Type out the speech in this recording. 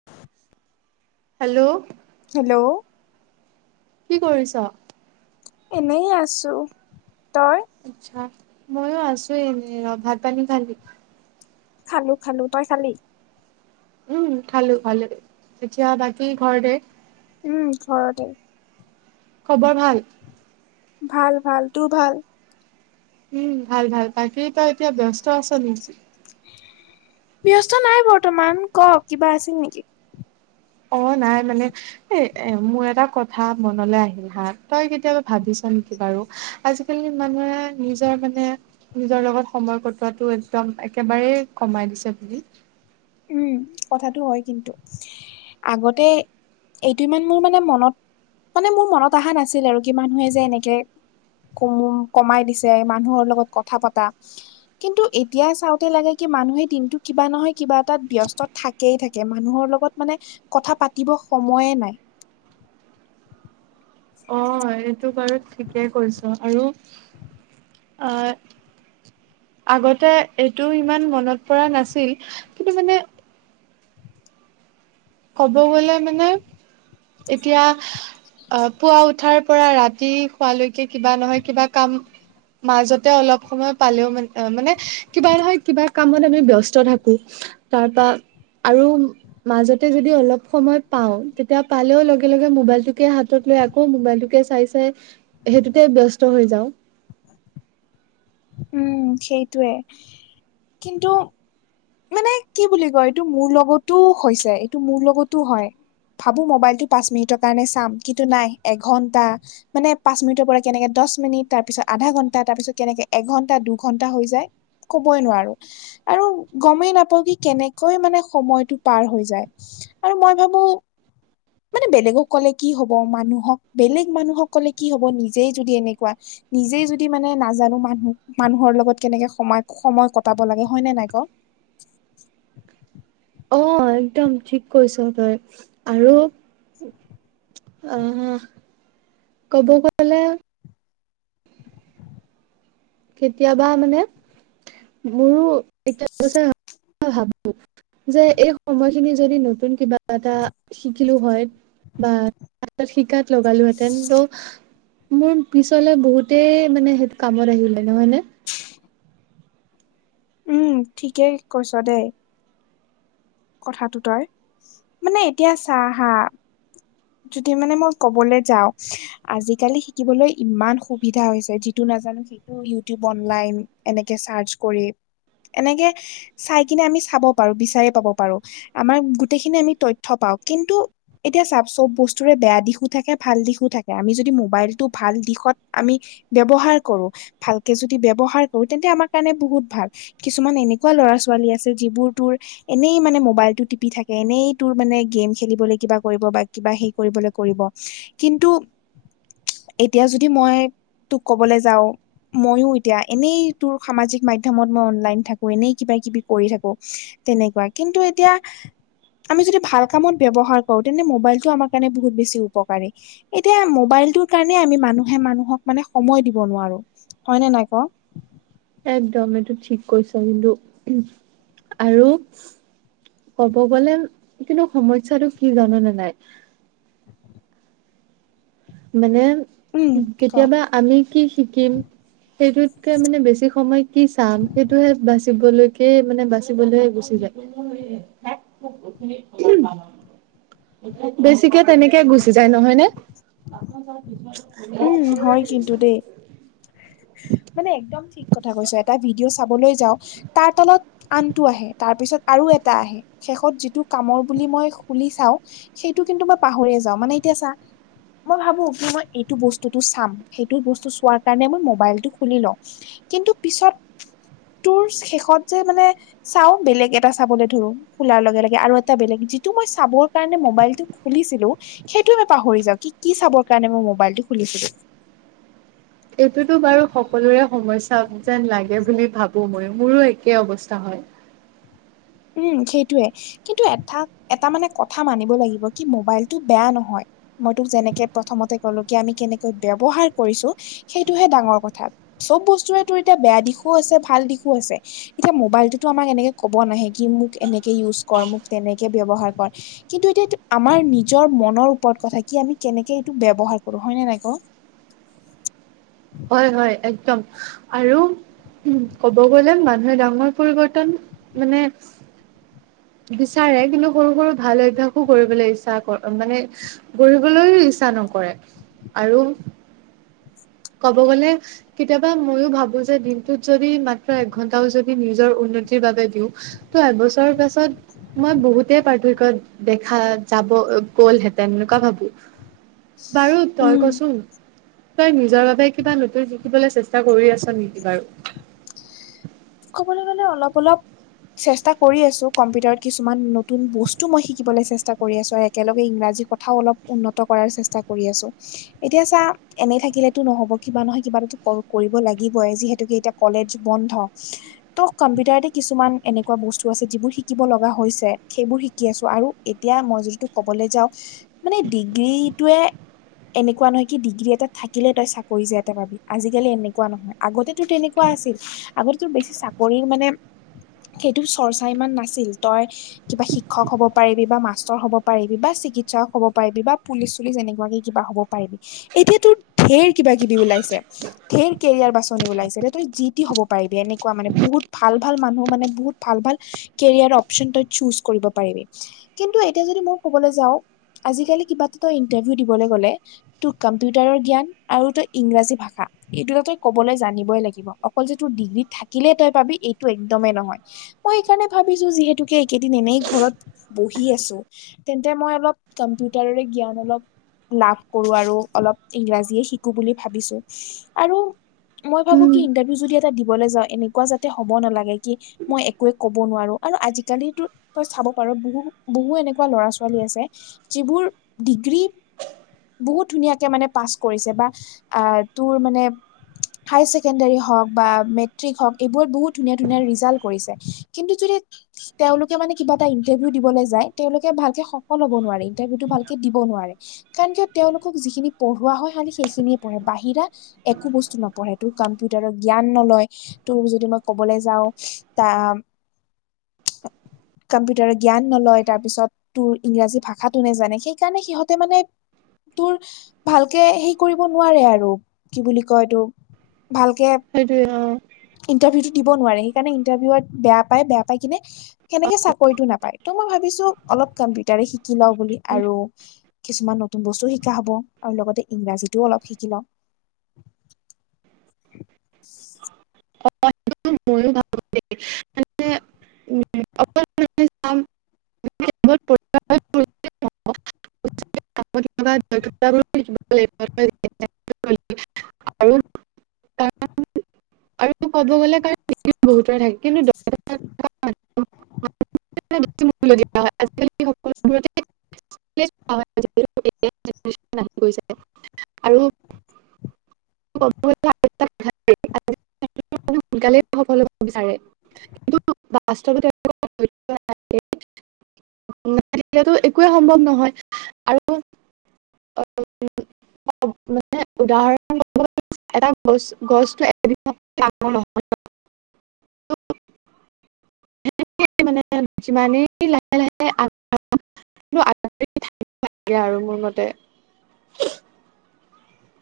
[inaudible] Hello. Hello. কি কৰিছ? এনেই আছোঁ, তই? আচ্ছা মইয়ো আছো এনেই ৰ, ভাত পানী খালি? খালো খালো, তই খালি? উম খালো খালোঁ, এতিয়া বাকী ঘৰতেই? উম ঘৰতেই। খবৰ ভাল? ভাল ভাল, তোৰ ভাল? উম ভাল ভাল। বাকী তই এতিয়া ব্যস্ত আছ নেকি? ব্যস্ত নাই বৰ্তমান, ক কিবা আছিল নেকি? অঁ নাই মানে এ এ মোৰ এটা কথা মনলে আহিল হা, তই কেতিয়াবা ভাবিছ নেকি বাৰু আজিকালি মানুহে নিজৰ মানে নিজৰ লগত সময় কটোৱাটো একদম একেবাৰেই কমাই দিছে বুলি? উম কথাটো হয় কিন্তু আগতে এইটো ইমান মোৰ মানে মনত মানে মোৰ মনত অহা নাছিল আৰু কি মানুহে যে এনেকে কম কমাই দিছে মানুহৰ লগত কথা পতা কিন্তু এতিয়া চাওঁতে লাগে কি মানুহে দিনটো কিবা নহয় কিবা তাত ব্যস্ত থাকেই থাকে মানুহৰ লগত মানে কথা পাতিব সময়ে নাই হয় এইটো বাৰু ঠিকেই কৈছ আৰু আহ আগতে এইটো ইমান মনত পৰা নাছিল কিন্তু মানে কব গলে মানে এতিয়া অ পুৱা উঠাৰ পৰা ৰাতি শোৱালৈকে কিবা নহয় কিবা কাম মাজতে অলপ সময় পালেও মানে মানে কিবা নহয় কিবা কামত আমি ব্যস্ত থাকো তাৰপা আৰু মাজত -তে যদি অলপ সময় পাও তেতিয়া পালেও লগে লগে মোবাইলটোকে হাতত লৈ আকৌ মোবাইলটোকে চাই চাই সেইটোতে ব্যস্ত হৈ যাওঁ উম সেইটোৱে কিন্তু মানে কি বুলি কয় এইটো মোৰ লগতো হৈছে এইটো মোৰ লগতো হয় ভাবো মোবাইলটো পাঁচ মিনিটৰ কাৰণে চাম কিন্তু নাই এঘন্টা মানে পাঁচ মিনিটৰ পৰা কেনেকে দচ মিনিট তাৰ পিছত আধা ঘণ্টা তাৰপিছত কেনেকে এঘণ্টা দুঘণ্টা হৈ যায় কবই নোৱাৰো আৰু গমেই নাপওঁ কি কেনেকৈ মানে সময়টো পাৰ হৈ যায় আৰু মই ভাবো মানে বেলেগক কলে কি হব মানুহক বেলেগ মানুহক কলে কি হব নিজেই যদি এনেকুৱা নিজেই যদি মানে নাজানো মানুহ মানুহৰ লগত কেনেকে সময় সময় কটাব লাগে হয় নে নাই ক অ একদম ঠিক কৈছ তই আৰু আহ ক'ব গ'লে কেতিয়াবা মানে মোৰো [unintelligible] ভাবো যে এই সময়খিনি যদি নতুন কিবা এটা শিকিলো হয় বা আগত শিকাত লগা লোহতেন ত মোৰ পিছলে বহুতেই মানে সেইটো কামত আহিলে নহয় ন [unintelligible] উম ঠিকে কৈছ দেই কথাটো তই মানে এতিয়া চাহ হা যদি মানে মই কবলৈ যাওঁ আজিকালি শিকিবলৈ ইমান সুবিধা হৈছে যিটো নাজানো হে ইউটিউব অনলাইন এনেকে চাৰ্চ কৰি এনেকে চাই কিনে আমি চাব পাৰো বিচাৰি পাব পাৰো আমাৰ গোটেইখিনি আমি তথ্য পাওঁ কিন্তু এতিয়া চাব চব বস্তুৰে বেয়া দিশো থাকে ভাল দিশো থাকে আমি যদি মোবাইলটো ভাল দিশত আমি ব্যৱহাৰ কৰো ভালকে যদি ব্যৱহাৰ কৰো তেন্তে আমাৰ কাৰণে বহুত ভাল কিছুমান এনেকুৱা লৰা ছোৱালী আছে যিবোৰ তোৰ এনেই মানে মোবাইলটো টিপি থাকে এনেই তোৰ মানে গেম খেলিবলৈ কিবা কৰিব বা কিবা হেই কৰিবলৈ কৰিব কিন্তু এতিয়া যদি মই তোক কবলৈ যাও মইয়ো এতিয়া এনেই তোৰ সামাজিক মাধ্যয়মত মই অনলাইন থাকো এনেই কিবা কিবি কৰি থাকো তেনেকুৱা কিন্তু এতিয়া আমি যদি ভাল কামত ব ব্যৱহাৰ কৰোঁ তেন্তে মোবাইলটো আমাৰ কাৰণে বহুত বেছি উপকাৰী এতিয়া মবাইলটোৰ কাৰণে আমি মানুহে মানুহক মানে সময় দিব নোৱাৰো হয় নে নাই ক একদম এইটো ঠিক কৈছা কিন্তু আৰু ক'ব গলে কিন্তু সমস্যাটো কি জান নে নাই? মানে উম ক কেতিয়াবা আমি কি শিকিম সেইটোতকে মানে বেছি সময় কি চাম সেইটোহে বাচিবলৈকে মানে বাচিবলৈ গুচি যায়। [unintelligible] বেছিকে তেনেকে গুচি যায় নহয় নে? উম হয় কিন্তু দেই [unintelligible] মানে একদম ঠিক কথা কৈছো এটা ভিডিঅ' চাবলৈ যাওঁ। তাৰ তলত আনটো আহে তাৰ পিছত আৰু এটা আহে। শেষত যিটো কামৰ বুলি মই খুলি চাওঁ সেইটো কিন্তু মই পাহৰিয়ে যাওঁ মানে এতিয়া চা মই ভাবো কি মই এইটো বস্তুটো চাম সেইটো বস্তু চোৱাৰ কাৰণে মই মোবাইলটো খুলি লওঁ। কিন্তু পিছত তোৰ শেষত যে মানে চাওঁ বেলেগ এটা চাবলৈ ধৰো। খোলাৰ লগে লগে আৰু এটা বেলেগ যিটো মই চাবৰ কাৰণে মোবাইলটো খুলিছিলো সেইটোৱে মই পাহৰি যাওঁ কি কি চাবৰ কাৰণে মই মোবাইলটো খুলিছিলো। এইটোতো বাৰু সকলোৰে সমস্যা যেন লাগে বুলি ভাবো মই মোৰো একেই অৱস্থা হয়। উম, সেইটোৱে কিন্তু এটা এটা মানে কথা মানিব লাগিব কি মোবাইলটো বেয়া নহয়। মই তোক যেনেকে প্ৰথমতে কলো কি আমি কেনেকৈ ব্যৱহাৰ কৰিছো সেইটোহে ডাঙৰ কথা চব বস্তুৰেতো এতিয়া বেয়া দিশো আছে ভাল দিশো আছে। এতিয়া মোবাইলটোতো আমাক এনেকে ক'ব নাহে কি মোক এনেকে ইউজ কৰ মোক তেনেকে ব্যৱহাৰ কৰ। কিন্তু এতিয়াটো আমাৰ নিজৰ মনৰ ওপৰত কথা কি আমি কেনেকে এইটো ব্যৱহাৰ কৰো হয় নে নাই ক? হয় হয় একদম। আৰু উম ক'ব গ'লে মানুহে ডাঙৰ পৰিৱৰ্তন মানে বিচাৰে কিন্তু সৰু সৰু ভাল অভ্যাসো কৰিবলৈ ইচ্ছা কৰ মানে গঢ়িবলৈও ইচ্ছা নকৰে আৰু ক'ব গ'লে কেতিয়াবা ময়ো ভাবো যে দিনটোত যদি মাত্ৰ এক ঘন্টাও যদি নিজৰ উন্নতিৰ বাবে দিওঁ, ত এবছৰৰ পাছত মই বহুতে পাৰ্থক্য দেখা যাব গ'লহেঁতেন এনেকুৱা ভাবো। বাৰু তই উম কচোন তই নি জৰ বাবে কিবা নতুন শিকিবলৈ চেষ্টা কৰি আছা নেকি বাৰু? ক'বলৈ গ'লে অলপ অলপ চেষ্টা কৰি আছো কম্পিউটাৰত কিছুমান নতুন বস্তু মই শিকিবলৈ চেষ্টা কৰি আছো আৰু একেলগে ইংৰাজী কথ থাও অলপ উন্নত কৰাৰ চেষ্টা কৰি আছো। এতিয়া চা এনেই থাকিলেতো নহব কিবা নহয় কিবাটো কৰিব লাগিবই যিহেতুকে এতিয়া কলেজ বন্ধ। [unintelligible] ত কম্পিউটাৰতে কিছুমান এনেকুৱা বস্তু আছে যিবোৰ শিকিব লগা হৈছে সেইবোৰ শিকি আছো আৰু এতিয়া মই যদি তোক ক'বলৈ যাওঁ মানে ডিগ্ৰীটোৱে এনেকুৱা নহয় কি ডিগ্ৰী এটা থাকিলে তই চাকৰি যে এটা পাবি আজিকালি এনেকুৱা নহয়। আগতেটো তেনেকুৱা আছিল আগতে তোৰ বেছি চাকৰিৰ মানে সেইটো চৰ্চা ইমান নাছিল তই কিবা শিক্ষক হ'ব পাৰিবি বা মাষ্টৰ হব পাৰিবি বা চিকিৎসক হ'ব পাৰিবি বা পুলিচ চুলিচ এনেকুৱাকে কিবা হ'ব পাৰিবি এতিয়া তোৰ ঢেৰ কিবা কিবি ওলাইছে। ঢেৰ কেৰিয়াৰ বাছনি ওলাইছে তই যি টি হ'ব পাৰিবি, এনেকুৱা মানে বহুত ভাল ভাল মানুহ মানে বহুত ভাল ভাল কেৰিয়াৰ অপ্চন তই ছোচ কৰিব পাৰিবি। কিন্তু এতিয়া যদি মই কবলৈ যাওঁ- আজিকালি কিবা এটাত তই ইন্টাৰভিউ দিবলৈ গ'লে- তোৰ কম্পিউটাৰৰ জ্ঞান আৰু তই ইংৰাজী ভাষা এই দুটা তই কবলৈ জানিবই লাগিব। অকল যে তোৰ ডিগ্ৰী থাকিলে তই পাবি এইটো একদমেই নহয়। মই সেইকাৰণে ভাবিছো যিহেতুকে এইকেদিন এনেই ঘৰত বহি আছো- তেন্তে মই অলপ কম্পিউটাৰৰে জ্ঞান অলপ- লাভ কৰো আৰু অলপ ইংৰাজীয়ে শিকো বুলি ভাবিছ। আৰু- মই ভাবো উম কি ইন্টাৰভিউ যদি এটা দিবলৈ যাওঁ এনেকুৱা যাতে হ'ব নালাগে কি- মই একোৱে ক'ব নোৱাৰো। আৰু আজিকালিতো তই চাব পাৰ বহু-বহু এনেকুৱা ল'ৰা-ছোৱালী আছে যিবোৰ ডিগ্ৰী- বহুত ধুনীয়াকে মানে পাছ কৰিছে বা আঁহ তোৰ মানে- হায় ছেকেণ্ডাৰী হওঁক বা মেট্ৰিক হওঁক এইবোৰত বহুত ধুনীয়া-ধুনীয়া ৰিজাল্ট কৰিছে। কিন্তু যদি তেওঁলোকে মানে কিবা এটা ইন্টাৰভিউ দিবলৈ যায় তেওঁলোকে ভালকে সফল হ'ব নোৱাৰে। ইটাৰভিউটো ভালকে দিব নোৱাৰে, কাৰণ কিয় তেওঁলোকক যিখিনি পঢ়োৱা হয় সেইখিনিয়ে পঢ়ে বাহিৰা- একো বস্তু নপঢ়ে। তোৰ কম্পিউটাৰত- জ্ঞান নলয়, তোৰ যদি মই ক'বলৈ যাওঁ বা- [inaudible] কম্পিউটাৰত জ্ঞান নলয় তাৰপিছত- তোৰ ইংৰাজী ভাষাটো নেজানে সেইকাৰণে সিহঁতে মানে- তোৰ ভালকে হেৰি কৰিব নোৱাৰে আৰু কি বুলি কয় এইটো- ভালকে সেইটোৱে অঁ',। ইণ্টাৰভিউটো দিব নোৱাৰে, সেইকাৰণে ইণ্টাৰভিউত বেয়া পাই, বেয়া পাই কিনে- সেনেকে চাকৰিতটো নাপায়। ত' মই ভাবিছো অলপ কম্পিউটাৰে শিকি লওঁ বুলি আৰু- কিছুমান নতুন বস্তুও শিকা হ'ব আৰু লগতে ইংৰাজীতো অলপ শিকি লওঁ। [inaudible] [unintelligible] অ ম [unintelligible] [unintelligible] দে চাম কেৱল [unintelligible] আৰু। কাৰ [unintelligible] আৰু কব গ'লে কাৰ [unintelligible] বহুতৰে থাকে। কিন্তু [unintelligible] [unintelligible] হয়। আজিকালি সকলোবোৰতে [unintelligible] হয়। [unintelligible] টেকনিচিয়ান আহি গৈছে। আৰু [unintelligible] [unintelligible] সোনকালেই সফল হ'ব বিচাৰে। কিন্তু [unintelligible] বাস্তবতে [unintelligible] নাথাকিলে তো একোৱে সম্ভৱ নহয়। আৰু [unintelligible] মানে উদাহৰণ [unintelligible] এটা গছ-গছ টো এদিনত [unintelligible] ডাঙৰ নহয় ন' [inaudible] একেই-একেই মানে যিমানে লাহে-লাহে থাকে আৰু মোৰ মতে।